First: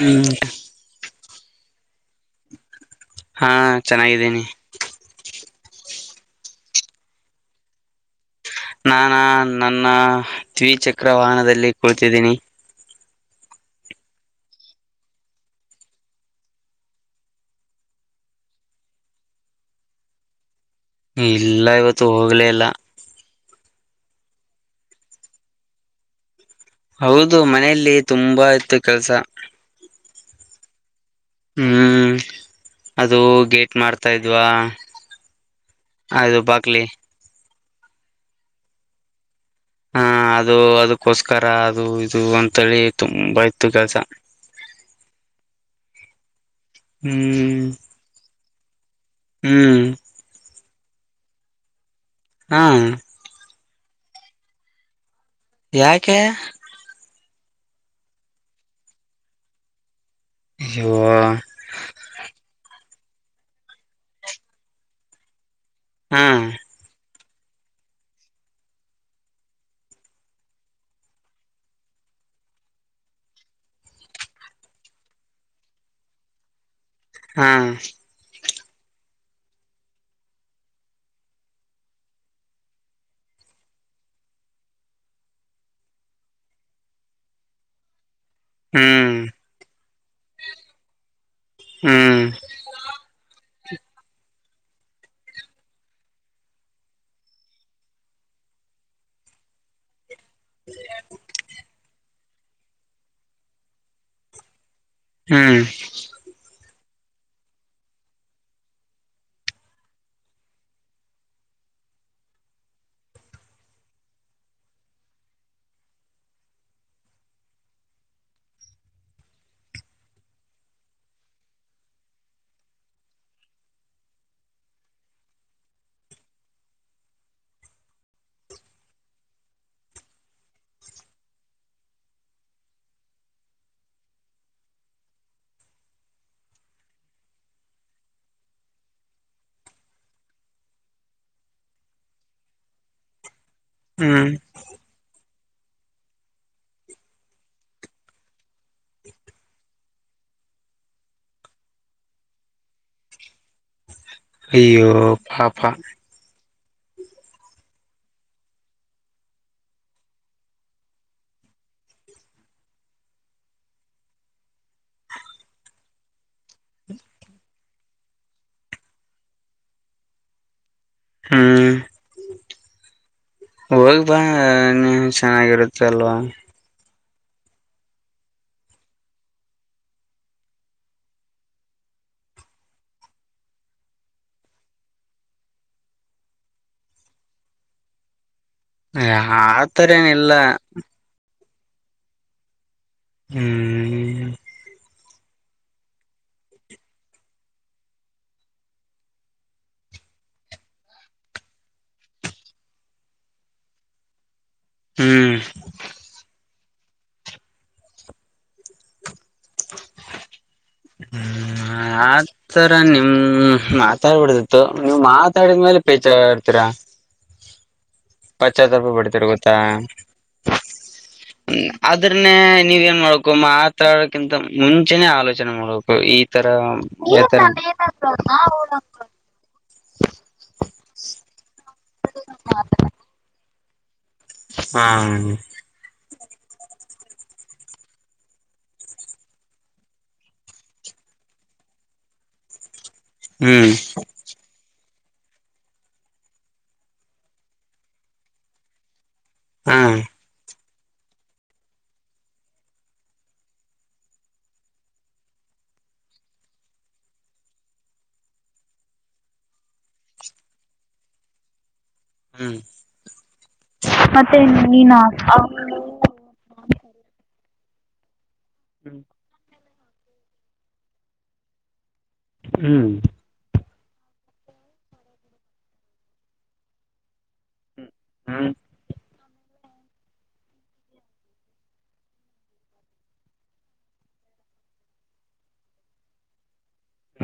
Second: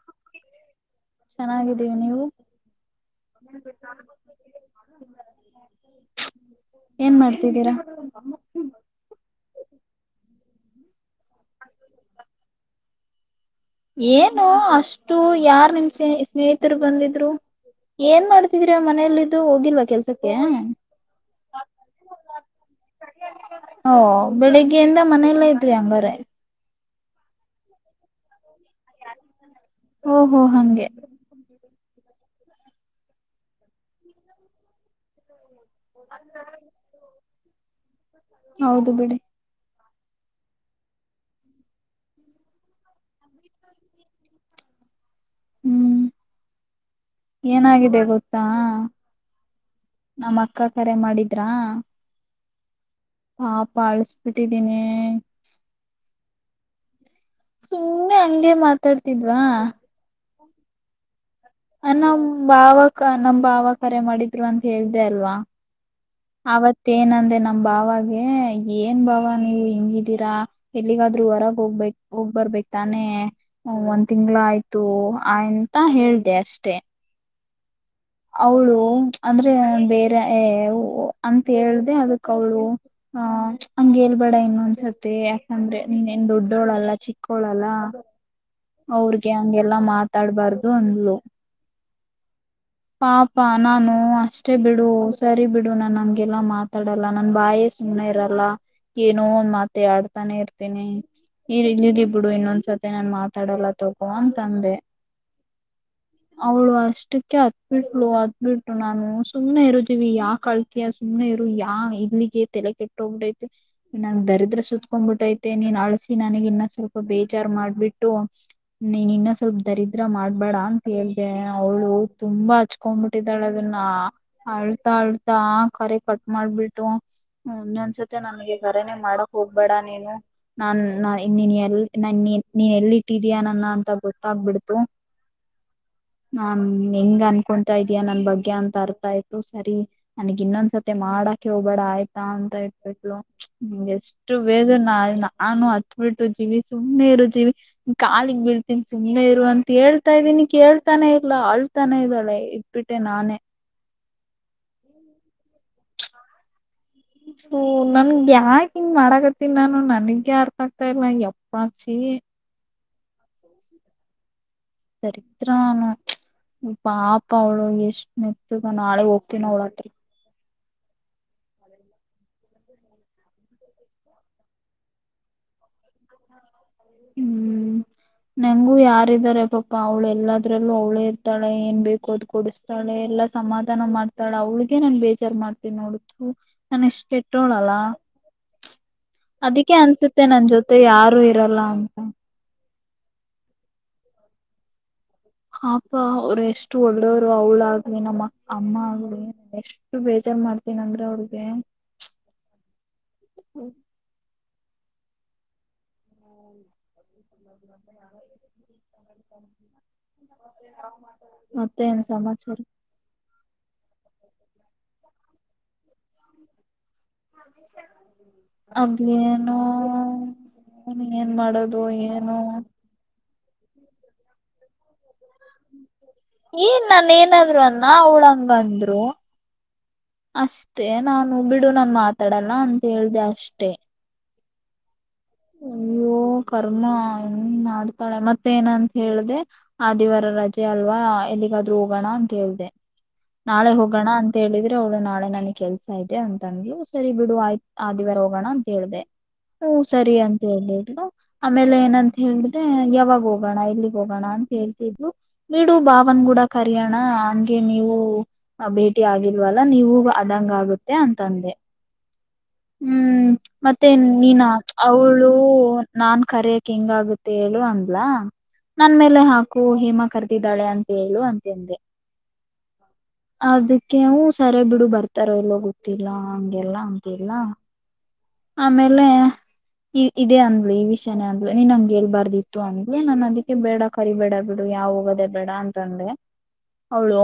ಹ್ಮ್ ದಿವಿ ನೀವು ಹಾ ಚೆನ್ನಾಗಿದ್ದೀನಿ ಏನ್ ಮಾಡ್ತಿದ್ದೀರಾ. ನಾನಾ ನನ್ನ ದ್ವಿಚಕ್ರ ವಾಹನದಲ್ಲಿ ಕುಳ್ತಿದ್ದೀನಿ. ಏನು ಅಷ್ಟು ಯಾರ್ ನಿಮ್ ಸ್ನೇಹಿತರು ಬಂದಿದ್ರು ಏನ್ ಮಾಡ್ತಿದ್ರ ಮನೇಲ್ಲಿದ್ದು ಹೋಗಿಲ್ವಾ ಕೆಲ್ಸಕ್ಕೆ. ಇಲ್ಲ ಇವತ್ತು ಹೋಗ್ಲೇ ಇಲ್ಲ. ಓ ಬೆಳಿಗ್ಗೆಯಿಂದ ಮನೆಯಲ್ಲ ಇದವಿ ಅಂಗರೆ. ಹೌದು ಮನೆಯಲ್ಲಿ ತುಂಬಾ ತ್ತ ಕೆಲಸ. ಓಹೋ ಹಂಗೆ. ಹ್ಮ್ ಅದು ಗೇಟ್ ಮಾಡ್ತಾ ಇದ್ವಾ. ಹೌದು ಬಾಕ್ಲಿ. ಹೌದು ಬಿಡಿ. ಹಾ ಅದು ಅದಕ್ಕೋಸ್ಕರ ಅದು ಇದು ಅಂತೇಳಿ ತುಂಬ ಇತತ್ತು ಕೆಲಸ. ಹ್ಮ್. ಹ್ಮ್ ಏನಾಗಿದೆ ಗೊತ್ತು. ಹ್ಮ್. ನಮ್ಮ ಅಕ್ಕ ಕರೆ ಮಾಡಿದ್ರಾ. ಹಾ. ಹಾಪ ಅಳಸ್ಬಿಟ್ಟಿದ್ದೀನಿ. ಯಾಕೆ. ಸುಮ್ಮನೆ ಹಂಗೆ ಮಾತಾಡ್ತಿದ್ವಾ. ಯೋ. ನಮ್ ಭಾವಕ ನಮ್ಮ ಬಾವ ಕರೆ ಮಾಡಿದ್ರು ಅಂತ ಹೇಳ್ದ ಅಲ್ವಾ. ಹಾ ಅವತ್ತ ಏನಂದೇ ನಮ್ಮ ಬಾವಾಗೆ ಏನ್ ಬಾವ ನೀವ್ ಹಿಂಗಿದ್ದೀರಾ ಎಲ್ಲಿಗಾದ್ರೂ ಹೊರಗ್ ಹೋಗ್ಬ ಹೋಗ್ಬರ್ಬೇಕಕ್ ತಾನೇ ಒಂದ್ ತಿಂಗಳ ಆಯ್ತು ಆ ಎಂತ ಹೇಳದೇ ಅಷ್ಟೆ. ಹಾ- [unintelligible] ಅವಳು ಅಂದ್ರೆ ಬೇರೆ ಏ ಓ ಅಂತ ಹೇಳ್ದೆ ಅದಕ್ ಅವಳು ಹ ಹಂಗೇಲ್ಬೇಡ ಇನ್ನು ಅಂದಸತಿ ಯಾಕಂದ್ರೆ ನೀನೇನ್ ದೊಡ್ಡೋಳಲ್ಲ ಚಿಕ್ಕೋಳಲ್ಲ. ಹ್ಮ್ ಅವರಿಗೆ ಹಂಗೆಲ್ಲಾ ಮಾತ ಮಾತಾಡ್ಬಾರ್ದು ಅಂದ್ಲು. ಹೂ [unintelligible] ಪಾಪಾ ನಾನು ಅಷ್ಟೇ ಬಿಡು ಸರಿ ಬಿಡು ನನ್ ಹಂಗೆಲ್ಲಾ ಮಾತಾಡಲ್ಲ ನನ್ ಬಾಯೇ ಸುಮ್ನೆ ಇರಲ್ಲ ಏನೋ ಒಂದ್ ಮಾತ ಆಡ್ತ ಮಾತಾಡ್ತಾ ಇರ್ತೀನಿ ಇವರ ಇನ್ನೂ ಗಿಫ್ಟ್ ಬಿಡು ಇನ್ನೊಂದ್ಸತೆ ನಾನ್ ಮಾತಾಡಲ್ಲ ತಗೋ ಅಂತ ಅಂದೆ. [inaudible] ಹಾ. [unintelligible] ಇಷ್ಟಕ್ಕೆ ಹತ್ತ ಬಿಟ್ಟಳು ಅತ್ತಬಿಟ್ಟು ನಾನು ಸುಮ್ನೆ ಇರು ದೀವಿ ಯಾಕ ಅಳ್ತಿಯ ಸುಮ್ನೆ ಇರು ಯಾ ಇಲ್ಲಿಗೆ ತಲೆ ಕೆಟ್ಟ ಹೋಗ್ಬಿಟ್ಟೈತೆ ನನ್ ದರಿದ್ರ ಸತ್ಕೊಬಿಟ್ಟೈತೆ ನೀನ್ ಅಳಿಸಿ ನನಗ್ ಇನ್ನ ಸ್ವಲ್ಪ ಬೇಜಾರ್ ಮಾಡ್ಬಿಟ್ಟು ನೀನ್ ಇನ್ನ ಸ್ವಲ್ಪ ದರಿದ್ರ ಮಾಡ್ಬೇಡ ಅಂತ ಹೇಳದೇ ಅವಳು ತುಂಬಾ ಹಚ್ಕೊಂಡ್ಬಿಟ್ಟಿದ್ದಾಳೆ ಅದನ್ನ ಅಳ್ತಾ ಅಳ್ತಾ ಕರೆ ಕಟ್ ಮಾಡ್ಬಿಟ್ಟು ಇನ್ನೂದೊಂದ್ಸತ್ತ ನನಗೆ ಕರೆನೆ ಮಾಡಕ್ ಹೋಗ್ಬೇಡ ನೀನು ನಾನ್ ನೀನ್ ಎಲ್ ನ ನೀನ್ ಎಲ್ಲಿ ಇಟ್ಟಿದೀಯ ನನ್ನ ಅಂತ ಗೊತ್ತಾಗಬಿಡ್ತು ನಾ [inaudible] [inaudible] ನಿಂಗ್ ಅನ್ಕೊತಾ ಇದಯಾ ನನ್ ಬಗ್ಗೆ ಅಂತ ಅರ್ಥ ಆಯ್ತು ಸರಿ ನನಗೆ ಇನ್ನೊಂದ್ಸತಿ ಮಾಡಕ ಹೋಗಬೇಡ ಆಯ್ತಾ ಅಂತ ಇಟ್ಬಿತ್ಳು. ಹ್ಮ್ ಎಷ್ಟು ಬೇಗ ನಾಳೆ ನಾ ನಾನು ಅತ್ತ ಬಿಟ್ಟು ಜೀವಿ ಸುಮ್ಮನೆ ಇರು ಜೀವಿ ಕಾಲಿಗ್ ಬೀಳ್ತ ಸುಮ್ಮನೆ ಇರುವರು ಅಂತ ಹೇಳಿ [inaudible] ಅಳ್ತಾ ಇದೀನಿ ಕೇಳ್ತಾನೇ ಇಲ್ಲ ಅಳ್ ಅಳ್ತಾನೆ ಇದ್ದಾಳೆ ಇಟ್ಬಿಟ್ಟೆ ನಾನೇ ಅಯ್ಯೋ ಪಾಪ ಓ ನನಗೆ ಯಾಕ ಹಿಂಗ ಮಾಡಕತ್ತನಿ ನಾನು ನನಗೆ ಅರ್ಥ ಆಗ್ತಾ ಇಲ್ಲ ಎಪ್ಪಾಚಿ. ದರಿದ್ರ ನಾನ ಪಾಪ ಅವಳು ಎಷ್ಟ ಮೆತ್ತಗ ನಾಳೆಗ ಹೋಗ್ತೀನ ಅವಳಹತ್ರರ ಹು ಹೋಗ್ಬಾ ನೀ ಚೆನ್ನಾಗಿರುತ್ತೆ ಅಲ್ವಾ, ಹು ನಂಗೂ ಯಾರಿದಾರೆ ಪಾಪಾ ಅವಳೇ ಎಲ್ಲಾದ್ರಲ್ಲೂ ಅವಳೇ ಇರ್ತಾಳೆ ಏನ್ ಬೇಕು ಅದ ಕೊಡಿಸತಾಳೆ ಎಲ್ಲಾ ಸಮಾಧಾನ ಮಾಡ್ತಾಳೆ ಅವಳಗೆ ನಾ ಬೇಜಾರ್ ಮಾಡ್ತೀನಿ ನೋಡ ತು ನನ್ ಇಷ್ಟ ಕೆಟ್ಟೋಳಲ್ಲ,, ಅದಕ್ಕೆ ಆತರ ಅನ್ಸುತ್ತೆ ಏನಿಲ್ಲ ನನ್ ಜೊತೆ ಯಾರು ಇ ಇರೋಲ್ಲ ಅಂತ, ಹು [unintelligible] ಪಾಪ ಅವ್ರ ಎಷ್ಟು ಒಳ್ಳೆಯವರು ಅವಳ ಆಗ್ಲಿ ನಮ್ಮ ಅಮ್ಮ ಆಗ್ಲಿ ಎಷ್ಟು ಬೇಜಾರು ಮಾಡ್ತೀನ ಅಂದ್ರ ಅವ್ರಿಗೆ ತು ಹು [unintelligible] [inaudible] ಮತ್ತೆ ಹ ಏನ್ ಸಮಾಚಾರ ಆತರ ನಿಮ್ ಮಾತಾಡಬಾರದರಿ ತು ನೀವ್ ಮಾತಾಡಿದ್ಮೇಲೆ ಬೇಜಾರಾಯಿತರಿ, [unintelligible] ಪಶ್ಚಾತ್ಪ ಆಗ್ಲಿ ಪಡ್ತಿರ್ ಗೊತ್ತಾ ಏನೋ ಏನ್ ಮಾಡೋದು ಅದ್ರನ್ನೇ ಏನು ನೀವ್ ಏನ್ ಮಾಡಬೇಕು. ಕು ಮಾತಾಡೋಕಿಂತ ಮುಂಚೆ ಆಲೋಚನೆ ಮಾಡಬೇಕು. ನೀನ್ ನಾನ ಏನಾದ್ರು ಅಂದನಾ ಅವಳಂಗಂದ್ರು ಅಷ್ಟೇ ನಾನು ಬಿಡು. ನಾನ್ ಮಾತಾಡಲ್ಲ ಅಂತ ಹೇಳದೇ ಅಷ್ಟೇ, ತೆ ಹಾ ಹ್ಮ ಕರ್ಮ ಮಾಡ್ತಾಳೆ ಮತ್ತೇಏನಂತ ಹೇಳ್ದೆ ಆದಿವಾರ ರಜೆ ಅಲ್ವಾ ಎಲ್ಲಿಗಾದ್ರೂ ಹೋಗೋಣ ಅಂತ ಹೇಳ್ದ ನಾಳೆ ಹ್ಮ್ ಹೋಗೋಣ ಅಂತ ಹೇಳಿದ್ರೆ ಅವ್ಳ ನಾಳೆ ನನ್ಗ್ ಕೆಲ್ಸ ಇದೆ ಅಂತಂದ್ ಸರಿ ಬಿಡು ಆಯ್ತ ಆದ ದಿವಾರ ಹೋಗೋಣ ಅಂತ ಹೇಳ್ದ ಹ್ಮ ಹಾ ಅಂತ ಹೇಳಬಹುದು ಆಮೇಲೆ ಏನಂತ ಹೇಳ್ದೆ ಯಾವಾಗ ಹೋಗೋಣ ಇಲ್ಲಿಗ್ ಹೋಗೋಣ ಅಂತ ಹೇಳ್ತಿದ್ಲು ಬಿಡು ಬಾವನ್ಗೂಡ ಕರಿಯೋಣ ಹಂಗೆ ನೀವು ಭೇಟಿ ಆಗಿಲ್ವಲ್ಲ ನೀವು ಅದಂಗ ಆಗುತ್ತೆ ಅಂತಂದೆ ಹ್ಮ್ ಹ್ಮ್ ಮತ್ತೆ ನೀನಾ ಅವಳು ನಾನ್ ಕರೆಯಕ್ ಹೆಂಗಾಗುತ್ತೆ ಹೇಳು ಅಂದ್ಲ ನನ್ ಮೇಲೆ ಹಾಕು ಓ ಹೇಮ ಕರೆದಿದ್ದಾಳೆ ಅಂತ ಹೇಳು ಅಂತೆಂದೆ ಹ್ಮ್ ವು ಸರಿ ಬಿಡು ಬರ್ತಾರ ಇಲ್ಲೋ ಗೊತ್ತಿಲ್ಲ ಹಗೆಲ್ಲ ಅಂತಿಲ್ಲ ಹ್ಮ್ ಆಮೇಲೆ ಈ ಇದೇ ಅಂದ್ಲು ಈ ವಿಷಯಾನೇ ಅಂದ್ಲು ನೀನ್ ಹಂಗಗೆೇಳ್ಬಾರ್ದಿತ್ತು ಅಂದ್ಲಿ ನನ್ ಅದಕ್ಕೆ ಬೇಡ ಕರಿಬೇಡ ಬಿೇಡು ಯಾವ ಹೋಗೋದೇ ಬೇಡ ಅಂತ ಅಂದೆ ಅವಳು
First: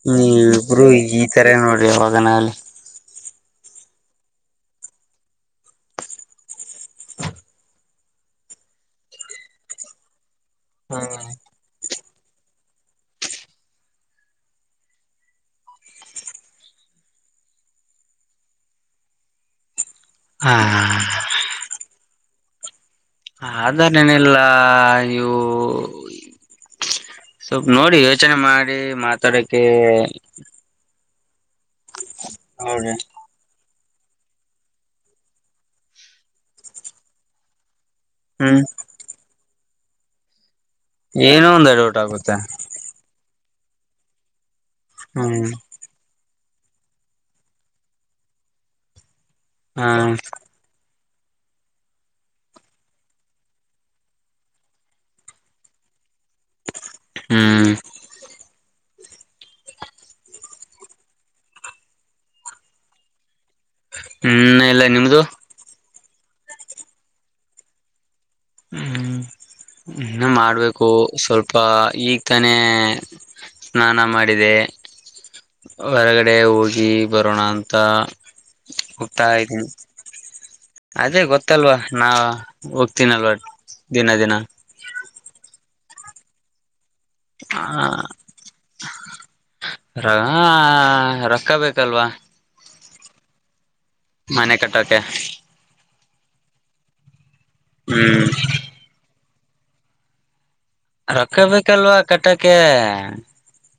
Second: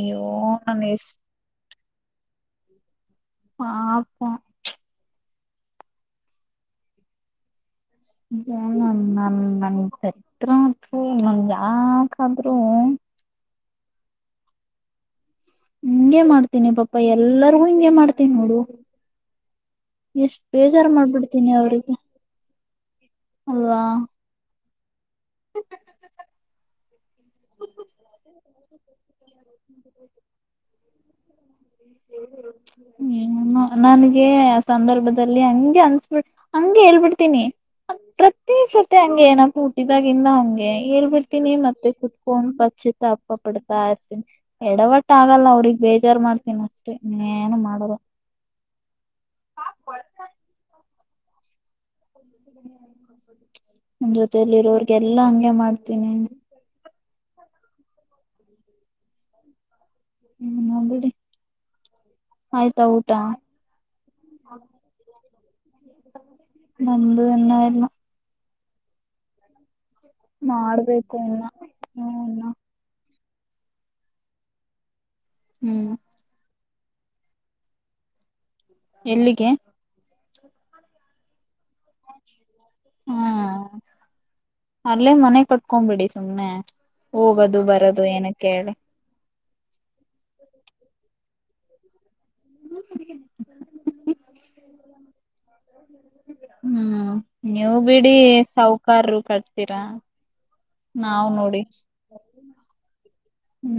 ಅಯ್ಯೋ ನೀವು ನನ್ ಇಬ್ರು ಎಷ್ಟ್ ಈ ತರ ನೋಡ್ರಿ ಅವಾಗ ನಾವಲ್ಲಿ ಹ ಆಪ ನನ್ ಸರಿ ಹ್ಮ್ ನ ಯಾ [unintelligible] [inaudible] ಆದ್ರೂ ಹಿಂಗೆ ಮಾಡ್ತೀನಿ ಪಾಪಾ ಎಲ್ಲರಿಗೂ ಹಿಂಗೆ ಮಾಡ್ತೀನಿ ನೋಡು ಎಷ್ಟ್ ಹಾ ಬೇಜಾರು ಮಾಡ್ಬಿಡ್ತೀನಿ ಅವ್ರರಿಗೆ ಆದಾರ್ ಏನಲ್ಲಾ ಇವು ಸ್ವಲ್ ನೋಡಿ ಯೋಚನೆ ಮಾಡಿ ನಡಿ ಮಾತಾಡಕ್ಕೆ ಹೌದ ಏ ನಿನ್ನ ನನ್ಗೆ ಆ ಸಂದರ್ಭದಲ್ಲಿ ಹಂಗೆ ಅನ್ಸ್ಬಿಡ್ ಹಂಗೆ ಹೇಳ್ಬಿಡ್ತೀನಿ ಪ್ರತಿ ಹ್ಮ್ ಸತ್ತ ಹಂಗೇನ ಹೂಟಿದಾಗಿಂದ ಹಂಗೆ ಏಳ್ ಏನೋ ಬಿಳ್ತೀನಿ ಒಂದ್ ಮತ್ತೆ ಅಡೌಟ್ ಆಗುತ್ತೆ ಕುೂತ್ಕೊಂಡು ಬಚತ್ತ ಪಪ್ಪಪಡ್ತ ಆಸನ್ ಎಡವಟ್ಟ ಹ್ಮ್ ಆಗಲ್ಲ ಅವ್ರಗ್ ಬೇಜಾರ ಮಾಡ್ತಾರೆ ಇನ್ನ್ ಅಷ್ಟೆ ಇನ್ನೇನು ಮಾಡರು ಹಾ ನನ್ ಜೊತೆಯಲ್ಲಿರೋರ್ಗೆಲ್ಲಾ ಹಂಗೆ ಮಾಡ್ತೀನಿ ಹ್ಮ್ ಹ್ಮ ಬಿಡಿ ಆಯ್ತಾ ಊಟ ಹ್ಮ್ ಇನ್ನ ಇಲ್ಲ ನಿಮ್ದು ನಂದು ಇನ್ನ ಇಲ್ಲ ಹ್ಮ್ ಹ್ಮ ಇನ್ನ ಮಾಡ್ಬೇಕು ಇನ್ನ ಸ್ವಲ್ಪ ಈಗ ಹ್ಮ ತಾನೇ ಸ್ನಾನ ಮಾಡಿದೆ ಹ್ಮ್ ಹೊರಗಡೆ ಹೋಗ್ ಗಿ ಬರೋಣ ಅಂತ ಹೋಗ್ತಾ ಎಲ್ಲಿಗೆ ಇದ್ದೀನಿ ಅದೇ ಗೊತ್ ತ್ತಲ್ವಾ ನಾ ಹಾ ಹೋಗ್ತೀನಲ್ವಾ ದಿನ ದಿನ ಕೊಂಡ್ಬಿಡಿ ಸುಮ್ನೆ ಹೋಗದು ಬರದು ಏನಕ್ಕೇಳಿ ರ ರೊಕ್ಕ ಬೇಕಲ್ವಾ [unintelligible] ಮನೆ ಕಟ್ಟೋಕೆ ಹ್ಮ್ ನೀವು ಬಿಡಿ ಹ್ಮ್ ಸಾಹುಕಾರರು ಕಟ್ ಸ್ತಿರ ರೊಕ್ಕಬೇಕಲ್ವಾ ಕಟ್ಟಕ್ಕೆ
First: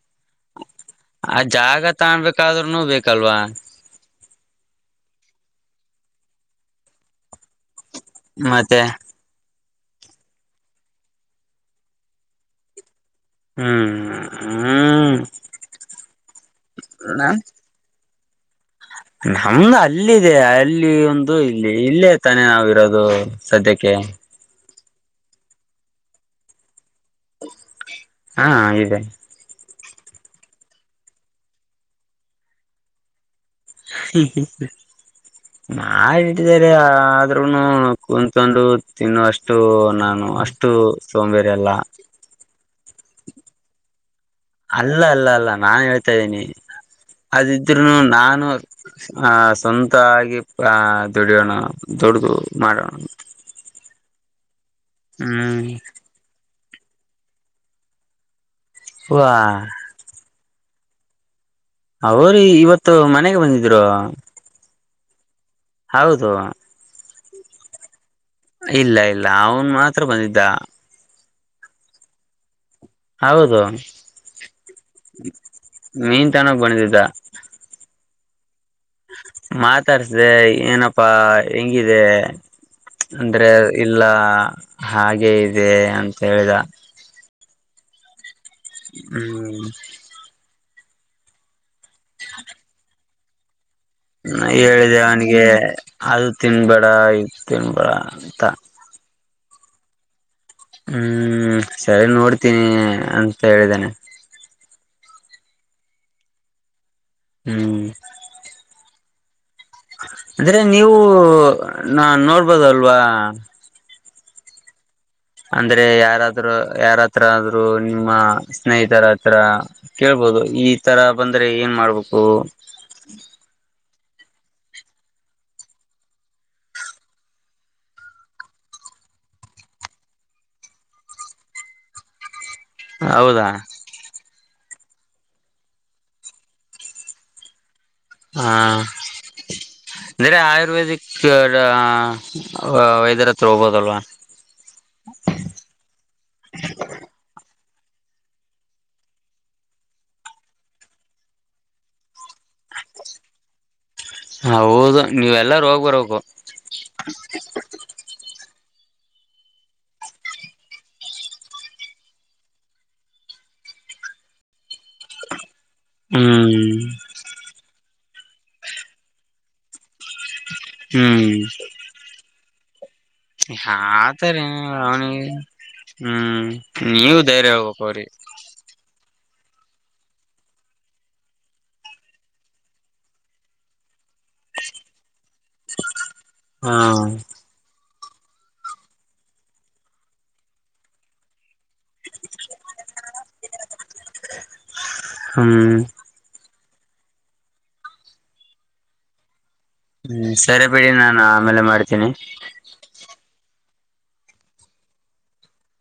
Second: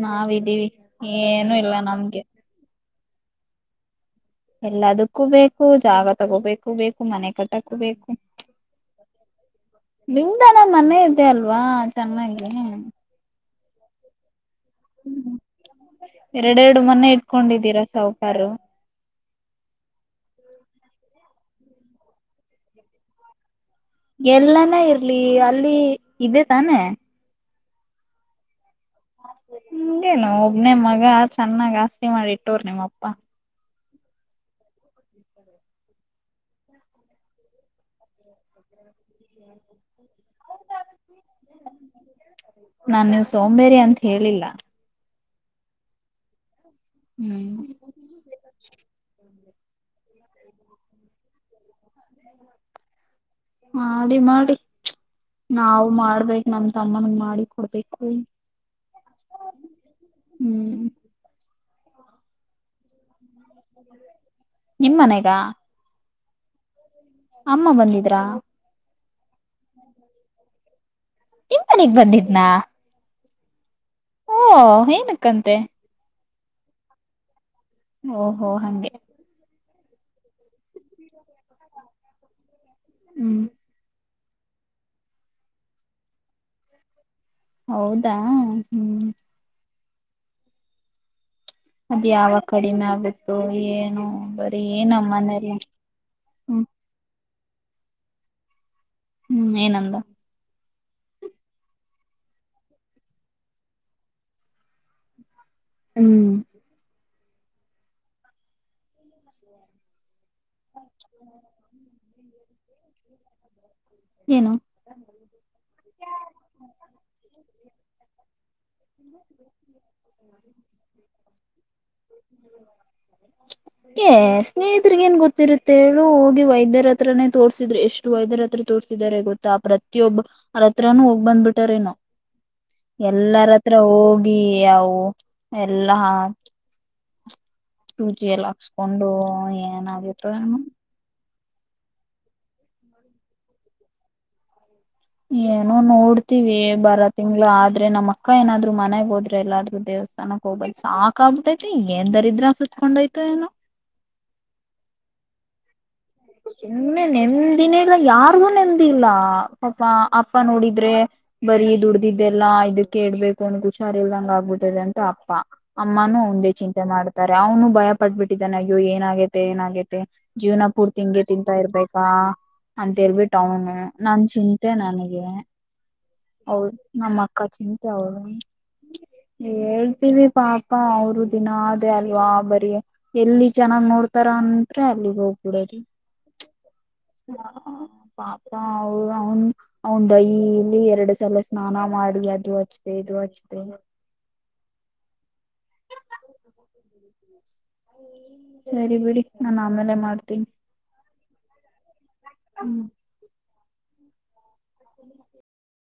ನಾವಿದ್ದೀವಿ ಆ ಏನು ಇಲ್ಲ ಜಾಗ ನಮ್ಗೆ ತಗೊಮ್ಬೇಕಾದ್ರೂನು ಬೇಕ್ ಕಲ್ವಾ ಎಲ್ಲದಕ್ಕೂ ಬೇಕು ಜಾಗ ತಗೋಬೇಕು ಬೇಕು ಮನೆ ಕಟ್ಟಕೂ ಬೇಕು ಮತ್ತೆ ನಿಮ್ದಾನ ಮನೆ ಇದೆ ಅಲ್ವಾ ಚೆನ್ನಾಗಿ ಹ್ಮ್ ಹ್ಮ್ ಎರಡೆರಡು ಮನೆ ಇಟ್ಕೊಂಡಿದ್ದೀರಾ ಸಾಹು ಕಾರರು ನಮ್ದು ಅಲ್ಲಿದೆ ಅಲ್ಲಿ ಒಂದು ಇಲ್ಲಿ ಇಲ್ಲೇ ತಾನೆ ನಾವಿರೋದು ಸದ್ಯಕ್ಕೆ ಎಲ್ಲಾನ ಇರ್ ಲಿ ಅಲ್ಲಿ ಇದೆ ತಾನೆ ಹಾ ಇದೆ ಇನ್ನೇನು ಒಬ್ನೇ ಮಗ ಚೆನ್ನಾಗ್ ಆಸ್ತಿ ಮಾಡಿ ಇಟ್ಟೋರ್ ನಿಮ್ಮಪ್ಪಾ ಮಾಡಿಟ್ಟಿದ್ದಾರೆ ಆದ್ರೂನು ಕುಂತ್ಕೊಂಡು ತಿನ್ನೋ ಅಷ್ಟು ನಾನ್ ನು ಅಷ್ಟು ಸೋಂಬೇರಿ ಅಲ್ಲ ನಾನ್ ನೀವ್ ಸೋಂಬೇರಿ ಅಂತ ಹೇಳಿಲ್ಲ ಅಲ್ಲ ಅಲ್ಲ ಅಲ್ಲ ನಾನ್ ಹೇಳ್ತಾ ಇದ್ದೀನಿ ಹ್ಮ್ ಆದಿದ್ರೂನು ನಾನು ಆ ಸ್ವಂತ ಆಗ ಆ ದುಡಿಯೋಣ ದುಡ್ದು ಮಾಡೋಣ ಮಾಡಿ ಮಾಡಿ ಹ್ಮ್ ನಾವು ಮಾಡ್ಬೇಕೇ ನಮ್ದ ತಮ್ಮನ ಮಾಡಿ ಕೊಡ್ಬೇಕು ವಾ ಹ [unintelligible] ಅವ್ರೀ ಇವತ್ತು ಮನೆ ಬಂದಿದ್ರು ಾ ಹೌದು ಅಮ್ಮ ಬಂದಿದೆ ಇಲ್ಲ ಇಲ್ಲ ಅವನ್ ಮಾತ್ರ ಬಂದಿದ್ದ ಇಂಪನಗ್ ಬಂದಿದ್ನಾ ಹೌದು ಓ ಏನಕ್ಕಂತೆ ಚನ ಬಂದಿದ್ದಿದ್ದ ಓ. [inaudible] ಓ ಹಂಗೆ? [inaudible] ತರ್ಸ್ದೆ, ಏನಪ್ಪಾ ಹೆಂಗಿದೆ? [inaudible] ಹ್ಮ್ ಅಂದ್ರೆ, ಇಲ್ಲ. [inaudible] ಎಲ್ಲ, ಹಾಗೆ ಇದೆ! ಅಂತ ಹೇಳಿದ.. [inaudible] ಹೌದಾ! [inaudible] ಹ್ಮ್ [inaudible] [unintelligible] ಅದ್, ಯಾವ ಕಡಿನ ಆಗು.. [inaudible] ತುಯೇನೂ! [inaudible] ಹ ಹೇಳಿದೆ ಅವನಿಗೆ ಅದು ಹ್ಮ್ ತಿನ್ಬೇಡ! [inaudible] ತಿನ್ರಾ, ಅಂತ! [inaudible] ಹ್ಮ್, ಏನಂದ! [inaudible] ಹ್ಮ್, ಸರಿ ನೋಡ್ತೀನಿ! ಅಂತ ಹೇಳಿದ್ದೇನೆ. [inaudible] ಹ್ಮ್ [inaudible] ಹ್ಮ್ [inaudible] [unintelligible] [inaudible] ಅಂದ್ರೆ! ನೀವು? ನಾ. [inaudible] ನೋಡ್ಬೋದುಲ್ವಾ? [inaudible] ಏನು? [inaudible] ಅಂದ್ರೆ, ಯಾರಾದ್ರೂ? ಯಾರತ್ರ ಆದ್ರು ನಿಮ್ಮ ಸ್ನೇಹಿತರ! ಅತ್ರ, ಕೇಳ್ಬೋದು! ಈ ತರ ಬಂದ್ರೆ ಏನ್ ಮಾಡ್ಬೇಕು? [inaudible] ಏ, ಸ್ನೇಹಿತರಿಗೆ ಏನ್ ಗೊತ್ತಿರುತ್ತೆೇಳು! ಹೋಗಿ ವೈದ್ಯರತ್ರನೇ! ತೋರ್ಸಿದ್ರು ಎಷ್ಟು ವೈದ್ಯರಾತ್ರರ.. [unintelligible] ತೋರ್ಸಿದಿದ್ದಾರೆ ಗೊತ್ತಾ. ಪ್ರತಿಯೊಬ್ಬ ಅರತ್ರನುೂ ಹೋಗೀ ಬಂದ್ಬಿಟಾರೇನೋ? [inaudible] ಹೌದಾ ಎಲ್ಲರತ್ರ, ಹೋಗಿ! [inaudible] ಯಾವುವೂ, ಎಲ್ಲಾ ಹಾಕಿ! [inaudible] ಸೂಜಿ, ಎಲ್ಲ ಹ ಹಾಕ್ಸ್ಕೊಂಡು! ಏನಾಗುತ್ತೋ ಏನೋ. [inaudible] ತರ ಬೇರೆ, ವೈದ್ಯರತ್ರ, ಹೋಗಬೋದಲ್ವಾ? [inaudible] ಏನೋ, ನೋಡ್ತೀವಿ ಬರ ತಿಂಗಳು, ಅದು.. [inaudible] ಅಂದ್ರೆ, ನಮ್ಮ ಅಕ್ಕ ಏನಾದ್ರು ಮನೆಗೆ ಹೋದ್ರೆ! ಎಲ್ಲಾದ್ರೂ ದೇವಸ್ಥಾನಕ್ ಹೋಗ್ಬೇಕು ಸಾಕಗ ಆಗ್ಬಿಟ್ಟೈತಿ. ಏನ್ ದರಿದ್ರ ಸುತ್ಕೊಂಡ್ ಆಯ್ತು ಏನೋ? [inaudible] ಹ, ಹೌದು ನೀವು? ಎಲ್ಲರು, ಹೋಗಿ ಬರಬೇಕು? [inaudible] ಸುಮ್ಮನೆ, ನೆಮ್ಮದಿ ಇಲ್ಲ! ಯಾರಿಗೂ ನೆಮ್ಮದಿ ಇಲ್ಲ. [inaudible] ಪಾಪ ಅಪ್ಪ ನೋಡಿದ್ರೆ ಬರೀ ದುಡ್ದಿದ್ದೆಲ್ಲಾ ಇದಕ್ಕೆೇಡ್ಬೇಕು ಅನ್ ಹುಷಾರಲ್ದಂಗೆ ಆಗುಬಿಟುಇದೆ. [inaudible] ಅಪ್ಪ, ಅಮ್ಮಾನೂ, ಒಂದೇ ಹ್ಮ್ ಚಿಂತೆ ಮಾಡ್ತಾರೆ! ಅವನು ಭಯ! [inaudible] ಪಟ ಬಿಟ್ಟಿದಾನೆ ಅಯೋ! ಏನಾಗೇತೆ ಏನಾಗೇತೆ? [inaudible] ಜೀವನಾ, ಪೂರ್ತಿ. [inaudible] ಇಂಗೆ, ಹ್ಮ್ ತಿಂತಾ ಇರ್ಬೇಕಾ? [inaudible] ಅಂತ ಹೇಳು ಬಿಟ್ಟು ಅವನು, ನಾನ್ ಆತರ ಚಿಂತೆ ನನಗೆ ಅವನಿಗೆ ಹ್ಮ್ ಹೌದು! ನಮ್ಮ ನೀವು ಅಕ್ಕ ಧೈರ್ಯ ಹೇಳ್ಬೇಕು ಚಿಂತೆ, ಅವ್ರಿಗೆ ಅವಳಿಗೆ? [inaudible] ಹೇಳ್ತೀವಿ ಪಾಪ ಅವರು ದಿನ ಅದೇ ಅಲ್ವಾ ಬರಿ ಎಲ್ಲಿ ಜನಾನ್ ನೋಡ್ತಾರ ಅಂತ್ರೆ ಅಲ್ಲಿಗ್ ಹೋಗ್ಬಿಡ ಹ ಹಾ ಪಾಪ ಅವ ಅವನ್ ಅವನ್ ಡೈಲಿ ಎರಡು ಸಲ ಸ್ನಾನ ಮಾಡಿ ಅದು ಹಚ್ಚಿದೆ ಇದು ಹಚ್ದೆ ಹ್ಮ್ ಸರಿ ಬಿಡಿ. ನಾನು ಆಮೇಲೆ ಹ್ಮ್ ಮಾಡ್ತೀನಿ. ಸರಿ ಬಿೇಡಿ ನಾನು ಆಮೇಲೆ ಮಾಡ್ತೀನಿ. ಹ್ಮ್ [inaudible]